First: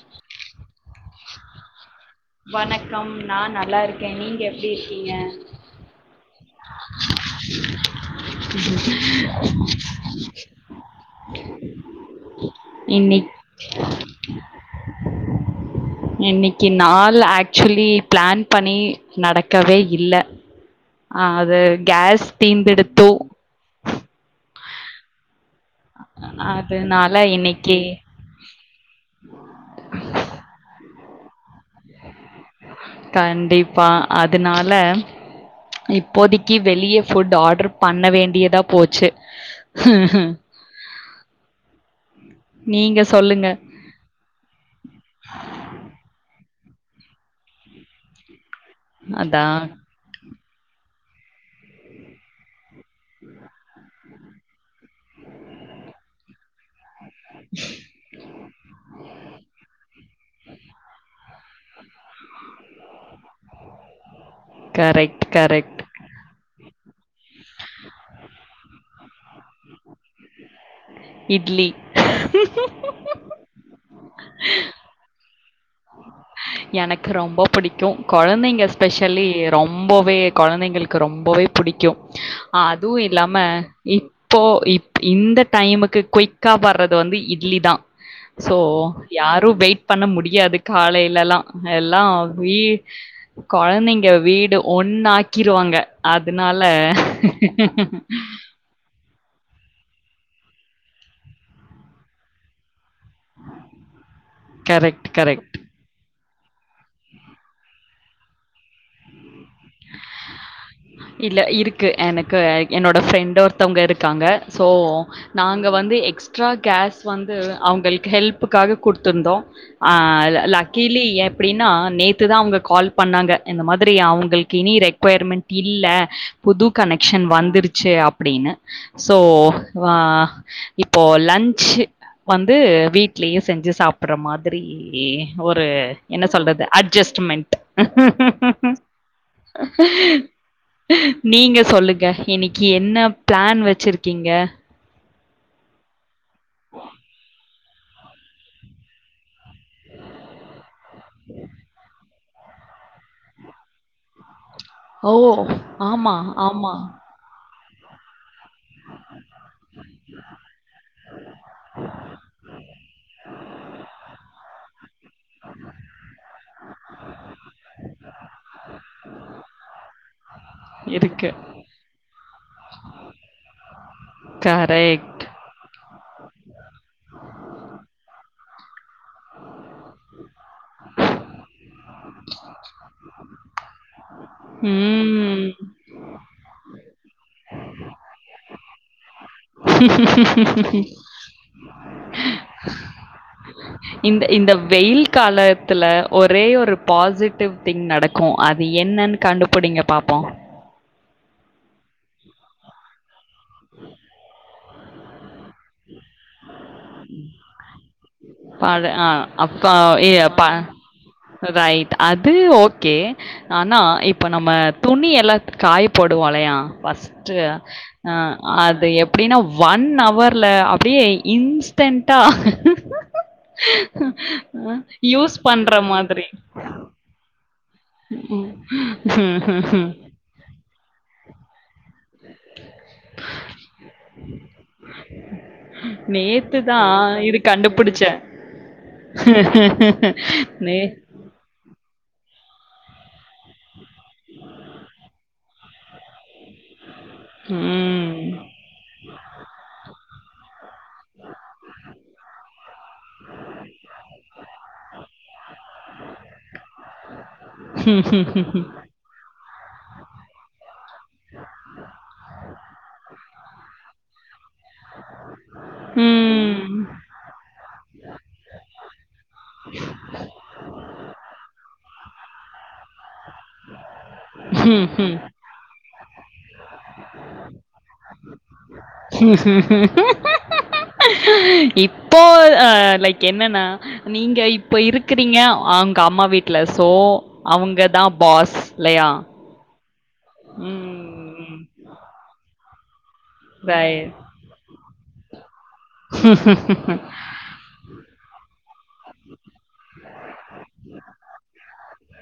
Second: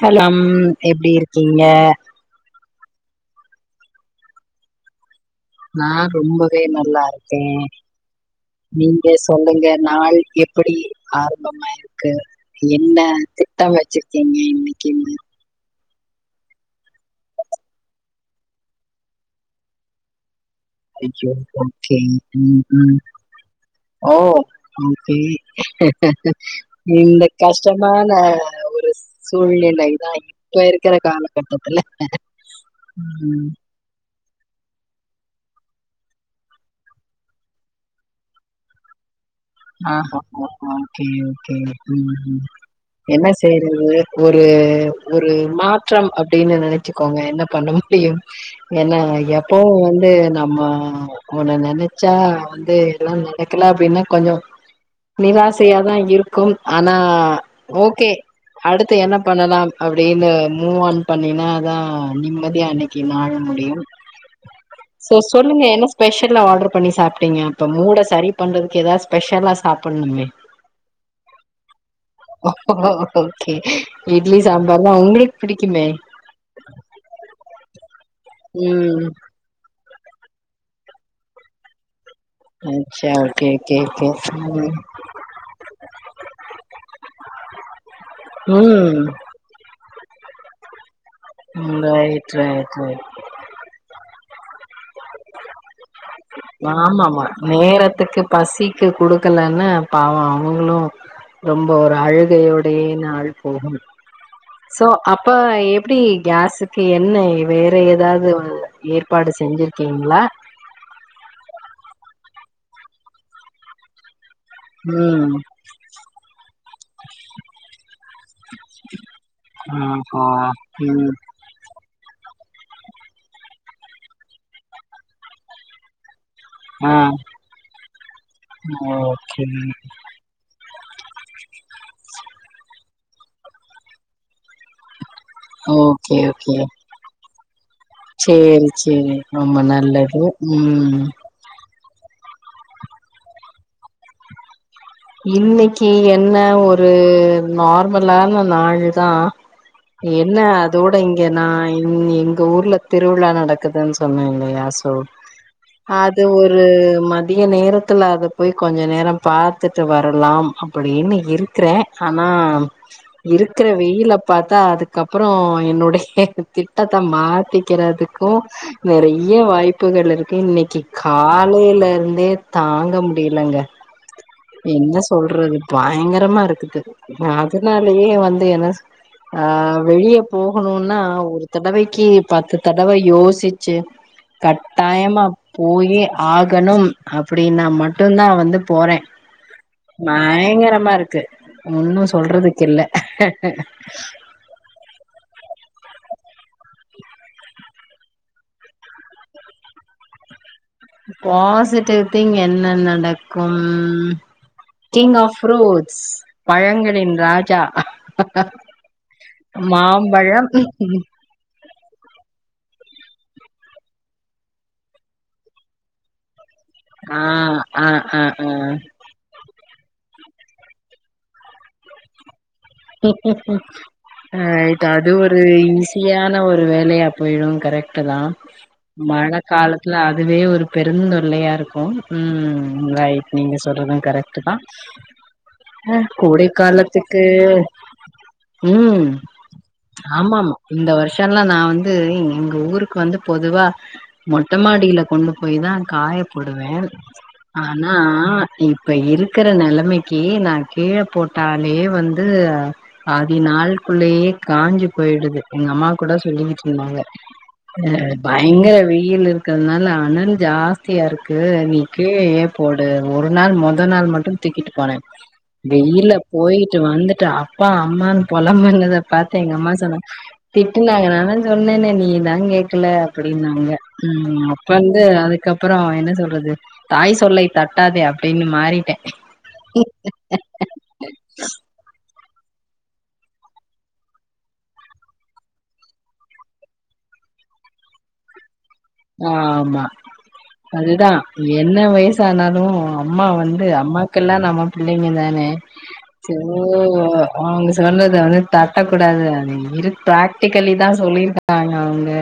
Hello அ ம் எப்படி இருக்கீங்க வணக்கம் நா நல்லாருக்கே நீங்க எப்படி இருக்கீங்க நா ரொம்பவே நல்லா இருக்கே நீங்க சொல்லுங்க நாள் எப்படி ஆரம்பமாயிருக்கு என்ன இன்னிக் திட்டம் வச்சிருக்கீங்க இன்னைக்குன்னு இன்னைக்கு நாள் ஆக்சுவலி பிளான் பண்ணி நடக்கவே இல்ல ஆ அச்சோ அது ஓகே கேஸ் உம் தீந்துடுத்து ஓ ஓகே அதுனால இந்த இன்னிக்கி கஷ்டமான ஒரு சூழ்நிலைதா இப்ப இருக்கிற காலகட்டத்தில கண்டிப்பா அதனால் இப்போதைக்கி வெளியே ஃபுட் ஆர்டர் பண்ண வேண்டியதா போச்சு ஹ ஹ ஓகே ஓகே நீங்க என்ன சொல்லுங்க செய்யறது ஒரு ஒரு மாற்றம் அ அப்டின்னு நினைச்சுக்கோங்க என்ன பண்ண முடியும் என்ன அதா எப்பவும் வந்து நம் ஆஹ் ஒன்னு நினைச்சா வந்து எல்லாம் நடக்கலே அப்டின்னா கொஞ்சம் நிராசையாதான் இருக்கும் ஆனா ஆஹ் ஓகே அடுத்து என்ன பண்ணலாம் அப்படினு மூவ ஆன் பண்ணினா தான் நிம்மதியா அன்னைக்கு நாள் முடியும் சோ கரெக்ட் சொல்லுங்க கரெக்ட் என்ன ஸ்பெஷல்லா ஆர்ட்ரு பண்ணி சாப்ட்டீங்க இப்ப மூட சரி பண்றதுக்கு ஏதாச்சு ஸ்பெஷலா சாப்பட்ணுமே இட்லி ஓ ஓகே இட்லி சாம்பார் தான் உங்களுக்கு பிடிக்குமே எனக்கு ரொம்ப புடிக்கும் குழந்தைங்க ம் ஸ்பெஷலி ரொம் ரொம்பவே குழந்தைங்களுக்கு ரொம்பவே பிடிக்கும் அதுவும் அச்சா இல்லாம ஓகே ஓகே ஓகே இப்போ இ இந்த டைமுக்கு குயிக்கா வர்றது வந்து இட்லி தான் சோ ம் யாரும் வெயிட் பண்ண முடியாது காலை லாம் ம் எல்லாம் ரைட் வீ ரைட் ரைட் குழந்தைங்க வீட் ஒண்ணாக்கிருவாங்க அதனால ஆமாமா க்கலனா பாவம் அவங்களும் ரொம்ப ஒரு அழுகையோடையே நாள் போகும் சோ கரெக்ட் அப்ப கரெக்ட் எப்படி கேஸுக்கு என்ன வேற ஏதாவது ஏற்பாடு செஞ்சு கீங்களா க்கு எனக்கு என்னோட ஃப்ரெண்டு் ஒருத்தவங்க இருக்காங்க ஸோ ம் நாங்க வந்து எக்ஸ்ட்ரா கேஸ் வந்து அவங்களுக்கு ஹெல்ப்புக்காக கொடுத்துருந்தோம் ஆஹா லக்கிலி ம் எப்படின்னா நேத் நேத்து தான் அவங்க கால் பண்ணாங்க இந்த மாதிரி அவங்களுக்கு இனி ரெக்வயர்மென்ட் இல்ல புது ஆ கனெக்ஷன் வந்துருச்சு அப்படின்னு சோ ஓகே ஆஹ் இப்போது லன்ச்சு வந்து வீட்லயே செஞ்சு சாப்பிட்ற மாதிரி ஒரு ஓகே என்ன ஓகே சொல்றது அட்ஜஸ்ட்மெண்ட் சேரி சேரி ஆமா நல்லது உம் நீங்க சொல்லுங்க இன்னைக்கி என்ன பிளான் வச்சிருக்கீங்க இன்னைக்கி எத் என்ன ஒரு நார்மலான நாள்தா என்ன அதோட இங்க நா என்னி எங்க ஊர்ல திருவிழா நடக்குதுன் சொன்ன இல்லையாஸ் சோ ஓ! ஆமா, அது ஒரு ஆமா. மதிய நேரோ த்துல அது போய் கொஞ்ச நேரோ பாத் த்துட்டு வரலாம் அப்டின்னு இருக்றே ஆனா இருக்ற வெயில பாத்தா அதுக்கப்ரோ என்னுடைய திட்டத்த மாத்திக்றதுக்கு நெறைய வாய்ப்புகள் இருக் கு இன்னைக்கு இருக்கு. காலைலருந்தே தாங்க முடிலங்க என்ன கரெக்ட். சொல்றது பா பயங்கரமாருக்குது அதனாலே வந்து என்ன சொ ஆ வெளிய போகணுனா ஒரு தடவைக்கு பத்து தடவ யோசிச்சி கட்டாயமா ம். போயே ஆகணும் அப்டின்னா மட்டு தா வந்து போறே பயங்கரமாருக்கு ஒன்னு சொல்றதுக் கில்ல அக் க இந்த இந்த வெயில் கால த்துல ஒரே ஒரு பாசிட்டிவ் திங் நடக்கு அது என்னன் கண்டுபுடிங்க பாப்போ பாசிட்டிவ் திங் என்ன நடக்கும் கிங் ஆப் ஃப்ரூட்ஸ் பழங்களின் ராஜா பழ அப்பா ஏ அப்பா மாம்பழம் ரைட் அது ஓ கே ஆனா இப்போ நம்ம துணி எல்லா காய போடுவோலயா ஆ ஃபஸ்ட்டு ஆ அது எப்டினா ஒன் அவர்ல அப்டியே இன்ஸ்டென்ட்டா அ இது அது யூஸ் ஒரு பண்ற மாதிரி ஈஸியான ஒரு வேலையா போய்ரு கரெக்ட் டுதா மழ காலத்துல அதுவே ஒரு பெருந்தொல்லையாருக்கு ம் ரைட் நீங்க சொல்றது கரெக்ட்டு தா கோடை நேத்துதா காலத்துக்கு இது கண்டுபிடிச்சே ம் ஆமாம்மா நே இந்த வர்ஷோலா நா வந்து எங்க ஊருக்கு வந்து பொதுவா மொட்டமாடில கொண்டு போய் தா காய போடுவ ஆனா ம் இப்ப இருக்குற நெலமை கி நா கீழ போட்டாலே வந் ந்து பாதி நாள் குள்ளே யே காஞ்சி போயிடுது எங்க அம்மா கூட சொல்லிவிட்ருதாங்க அ பயங்கர வெயிலு இருக்கறனால அனல் ஜாஸ்தியாருக்கு நீ கிழயே போடு ஒரு நாள் மொத நாள் மட்டு துக்கிட்டு போன வெயில்ல ம் போயிட்டு வந்துட்டா அப்பா அம்மனு பொலம்புனத பாத்து எங்க அம்மா சொனா திட்டுனாங்க நாதா சொன்னேனே நீதா கேக்கல அப்டின்னாங்க ம் அப்ப வந்து அதுக்கப்புரொ என்ன சொ அது தாய் சொல்லை தட்டாதே அப்டின்னு மாறிட்டே இப்போ லைக் என்னன்னா நீங்க இப்போ இருக்கிறீங்க அவுங்க அம்மா வீட்ல ஸோ அவங்க தா பாஸ் இல்லையா ஆமா அதுதா ம் என்ன வயசானாலு அம்மா வந்து ரைட் அம்மாகெல்லா நம ங்க தானே ஸோ அவுங்க சொன்ன தட்டக்கூடாது [unintelligible] கள்ளி தா சொல்லிர்ருக்காங் அவுங்க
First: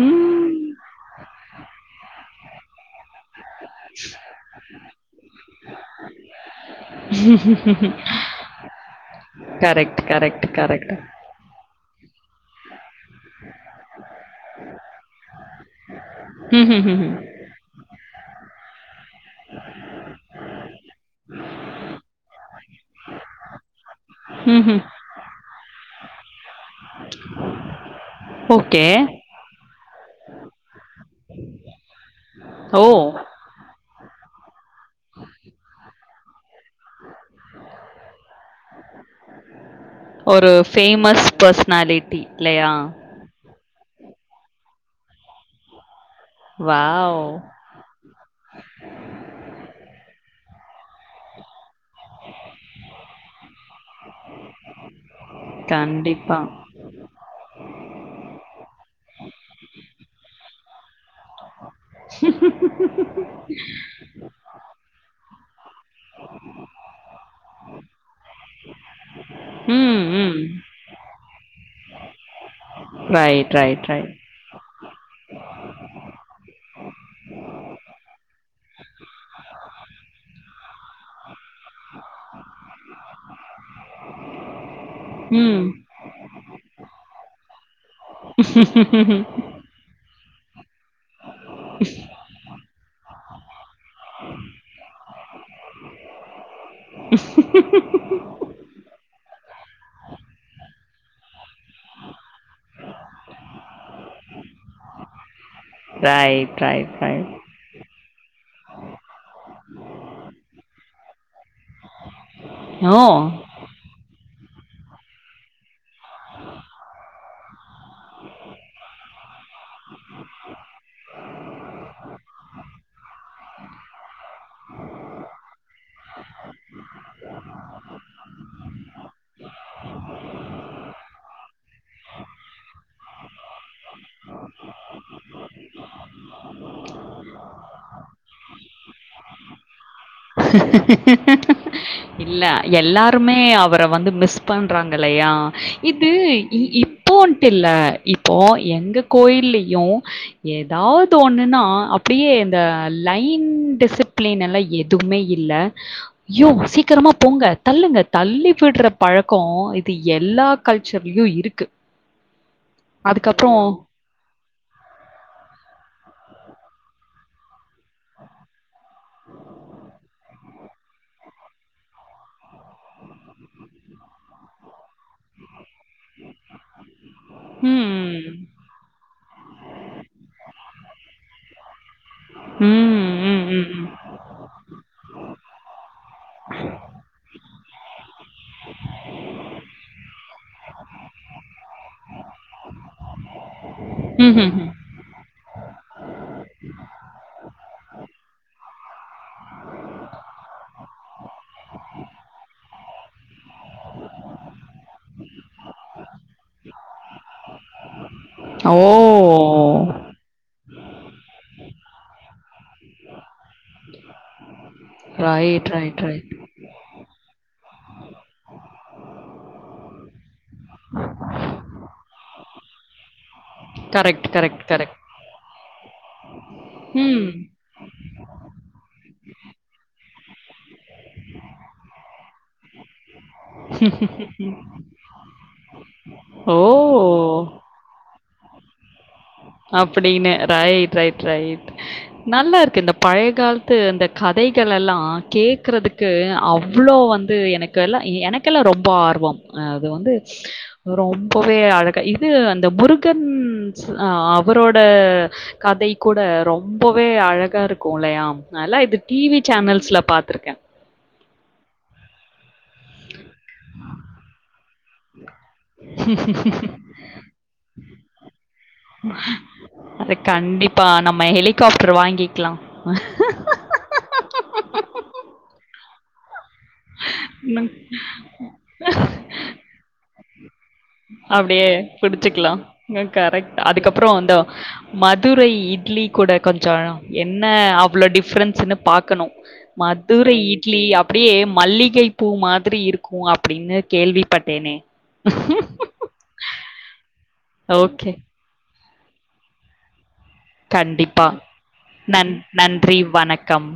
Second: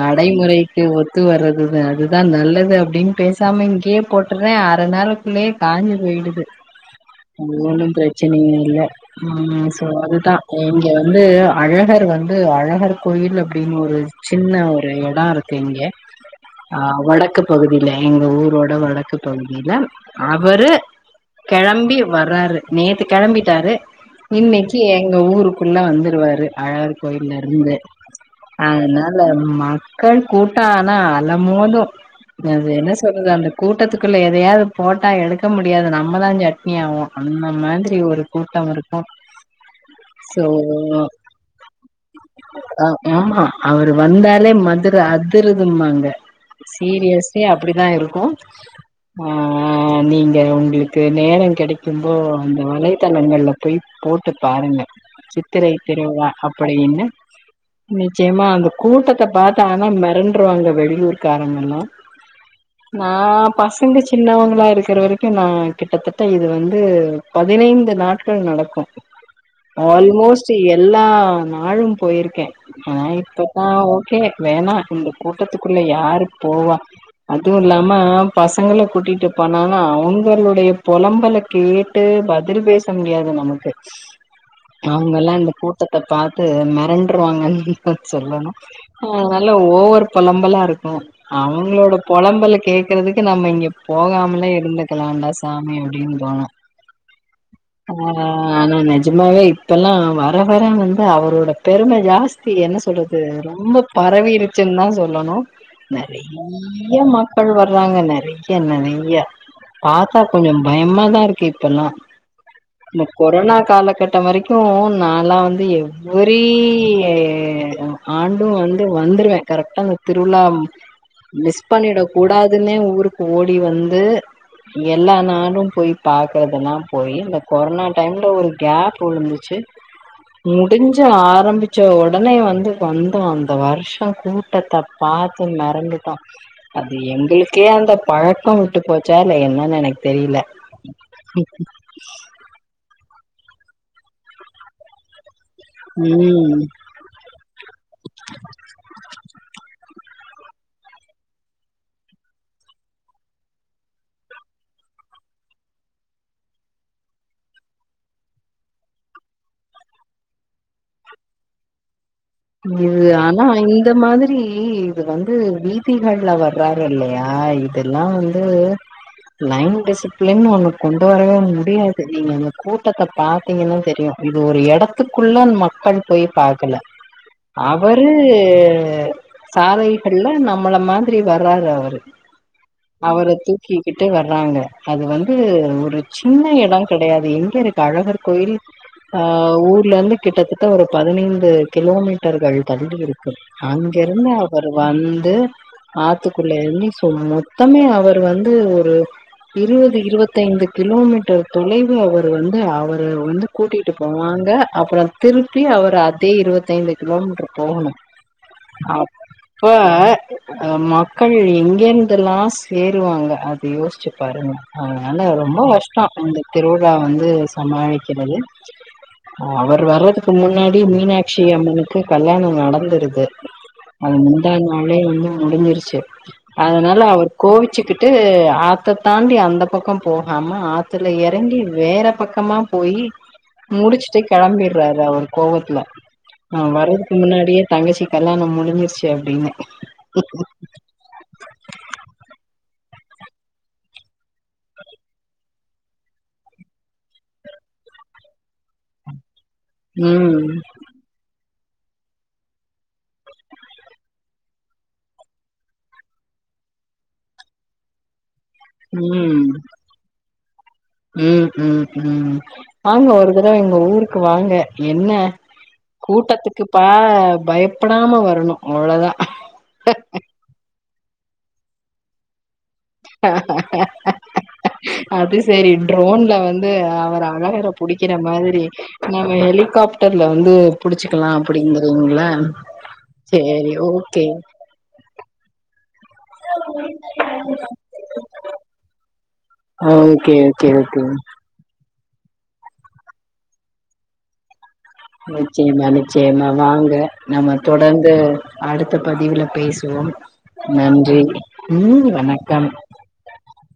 நடைமுறை ம் ஒத்து வரதுதா அதுதா நல்லது அப்டின்னு பேச சம இங்கே போட்டுறே அர நாள்குள்ளயே காஞ்சு போயிடுது ஒன்னு பிரச்சன இல்ல சோ கரெக்ட் அதுதா கரெக்ட் இங்கே கரெக்ட் வந்து அழகர் வந்து அழகற் கோயில்ல அப்டின்னு ஒரு சின்ன ஒரு இடோ இருக் ங்க ம் அ ம் வடக்கு பகுதில எங்க ஊரோட வடக்கு தொகுதில அவரு கிளம்பி வர்றாரு நேத்து கேளம்பிட்டாரு ம் இன்னேக்கி ம் எங்க ஊருக்குள்ள வந்து வருவாரு அழர் கோயிலருந்து ஓகே அதுனால மக்கள் கூட்ட ஆனா அலமோது அது ஓ என்ன சொல்றது அந்த கூட்டத்துக் எதையாவது போட்டா எடுக்க முடியாது நம்ம தா சட்னி அவோ அந்த மாதிரி ஒரு கு டவர் ஒரு பேஃமஸ் பர்சனாலிட்டி இல்லையா அவர் வந்தாலே மத அதுருதூ மாங்க வாவ்! சீரியஸே அப்டிதா இருக்கு அ நீங் உங்களுக்கு நேரோ கெடைக்கும்போ அந்த வலைத்தளங்கள்ல போய் போட்டு பாருங்க சித்தரை திருவிழா கண்டிப்பா. அப்படின்னு நிச்சயமா அந்த கூட்டத்த பாத் ஆனா மெறண்றுவாங்க வெளியூர் காரங்கள்ளா நா பசங்க சின்னவங்களா இருக்கற வரைக்கு நா கிட்டத்தட்ட இது வந்து பதினைந்து நாட்கள் நடக் ஓகே ம், ம். ஆல்மோஸ்ட் எல்லா நாளும் போயிருக்கே ஆ ரைட், இப்பத்தா ரைட், ரைட். ஓகே வேணா இந்த கூட்டத்துக்குள்ள யாரு போவா அதுவு இல்லாம பசங்கள கூட்டிட்டு போனாலா அவங்களுடைய பொலம்பலுக் கேட்டு பதில் பேச முடியாது நமக்கு அவங்கல்லா இந்த ம். கூட்டத்த பாத்து மெரண்டுருவாங்கன் சொல்லணும் ஓ [unintelligible] ஓவர் பொலம்பலா இருக் கு அவங்களோட பொழம்பல கேக்கறதுக்கு நம்ம இங்க போகாமலே இருந்துக்கலாம்டா சாமி அப்டின் தோணு ஆ ஆனா நெஜமாவே இப்பல்லா வர வர வந்து அவரோட பெரும ஜாஸ்தி என்ன சொல்றது ரொம் பரவிருச்சுன் தா சொல்லணு ரைட், ரைட், நெறைய ரைட். மக்கள் வர்றாங்க நெறைய நெறைய பாத்தா கொஞ்சோ பய பயமா தா இருக்கு இப்பல்லா இந்த ஓ! கொரோனா காலகட்ட வரைக்கு கு நாளா வந்து எ ஒரீயே எடோ ஆண்டு வந் து வந்துருவே கரெக்டா இந்த திருவிழாம் மிஸ் பண்ணிட கூடாதுன்னே ஊருக்கு ஓடி வந்து எல்லா நாளும் போய் பாக்குறதல்லா போயி இந்த கொரோனா டைம்ல ஒரு கேப் விழுந்துச்சு முடிஞ்ச ஆரம்பிச்ச உடனே வந்து வந்தோ அந்த வருஷோ கூட்டத்த பாத்து மெறண்டுட்டோ அது எங்களுக்கே அந்த பழக்கோ விட்டு போச்சா இல்ல என்ன நெனைக் இல்ல எல்லா ருமே அவர வந்து மிஸ் பண்றாங்க இல்லயா இது இ ம் இப்போன்ட்டு இல்ல இப்போ எங்க கோயில்லயும் ஏதாவது ஒண்ணுன்னா அப்டியே இந்த லைன் டிசிப்ளின் எல்லா எ துமே இல்ல யோவ் சீக்கரமா போங்க தள்ளுங்க தள்ளி விட்ற பழக்கோ இது எல்லா கல்ச்சர்லயு இருக்கு இது ஆனா அதுக்கப்புறம் இந்த மாதிரி இது வந்து வீதிகள்ல வ [unintelligible] இல்லையா இதெல்லா வந்து லைன் டிசிப்ளின்னு ஒன்னு கொண்டு வரவே முடியாது நீங்க அந்த கூட்டத்த பாத்தீங்கன்னா தெரியு இது ஒரு எடத்துக்குள்ள மக்கள் போய் பாக்கல அவரு ம். சாலைகள்ல நம் நம்மள மாதிரி வர்றாரு அவரு ம். ம், அவர ம், ம், ம். தூக்கிக்கிட்டு வர்றாங்க அது வந்து ஒரு சின்ன எடங்கெடையாது எங்க இருக் அழகர் கோயில் ஆ ஊர்ல இருந்து கிட்டத்தட்ட ஒரு பதினைந்து கிலோ பக்தர்கள் தள்ளி இருக்கு அங்கிருந்து அவர் ம்ஹ்ஹ்ம். வந்து ஆத்துக்குள்ள எரங்கி சோ மொத்தமே அவர் வந்து ஒரு இருவது இருவத்தைந்து கிலோமீட்டர் தொலைவு அவர் வந்து அவ அவரு வந்து கூட்டிட்டு போவாங்க அப்புறோ திருப்பி அவர் அத் தி இருபத்தைந்து கிலோமீட்டர் போகணு ஓ! அப்ப மக்கள் எங்க எந்தெலா சேருவாங்க அது யோசிச்சு பாருங்க அதனால ரொம்போ ரைட், ரைட், கஷ்டோ ரைட். அந்த திருவிழா வந்து சமாளிக்கிறது அவர் வர்றதுக்கு முன்னாடி மீனாட்சி அம்மனு கல்யாணம் நடந்துருது அது கரெக்ட், கரெக்ட், முந்தான் நாலே கரெக்ட். வந்து முடிஞ்சிருச்சு அதனால ம். அவர் கோவிச்சுக்கிட்டு ஆத்த தாண்டி அந்த பக்கோ போகாம ஆ த்துல எறங்கி வேற பக்கமா போயி முடிச்சுட்டு கெளம்பிடுறாரு அவர் கோவத்துல ஆ வறதுக்கு ஓ! முன்னாடியே தங்கச்சி கல்யாணம் முடிஞ்சிருச் அப்படின்னு ரைட் ரைட் ரைட் நல்லா இருக்கு இந்த பழைய காலத்து அந்த கதைகளெல்லா கேட்குறதுக்கு அவ்வுளோ வந்து எனக்கெல்லா எனக்கெல்லா ரொம்ப ஆர்வோ அது வந்து ம் ரொம் போய் அழக இது அந்த முருகன் அவரோட கதை கூட ரொம்பவே அழகா இருக்கு இல்லையா அதெல்லாம் இது டிவி உம் சேனல்ஸ்ல பார்த்துருக்கேன். உம் உம் உம் வாங்க ஒரு தடவ எங்க ஊருக்கு வாங்க என்ன கூட்டத்துக்கு பா பயப்படாம வரணு அவ்ளோதா அது கண்டிப் இப்ப நம்ம ஹெலிகாப்டர் வாங்கிக்லா அது செரி ட்ரோன்ல வந் து அவர் அழகர புடிக்கிற மாதிரி நம்ம ஹெலிகாப்டர் ல வந்து புடிச்சுக்கலா அப்டியே அப்டிங்கிறீங்களா புடிச்சுக்கலா கரெக்ட் சேரி அதுக்கப்றோ ஓகே அந்த மதுரை இட்லி கூட கொஞ்சோ என்ன அவ்ளோ டிஃப்ரன்ஸ்ஸுனு பாக்கணு okay Madurai okay idli okay அப்டியே மல்லிகை பூ மாதிரி இருக்கூ அப்டின்னு கேள்விப்பட்டேனே ஆ ‌சேரி நானே செரிமா வாங்க நம்ம தொடர்ந்து ஓகே அடுத் த பதிவுல பேசுவோ கண்டிப்பா நன் வணக்கம் நன்றி வணக்கம்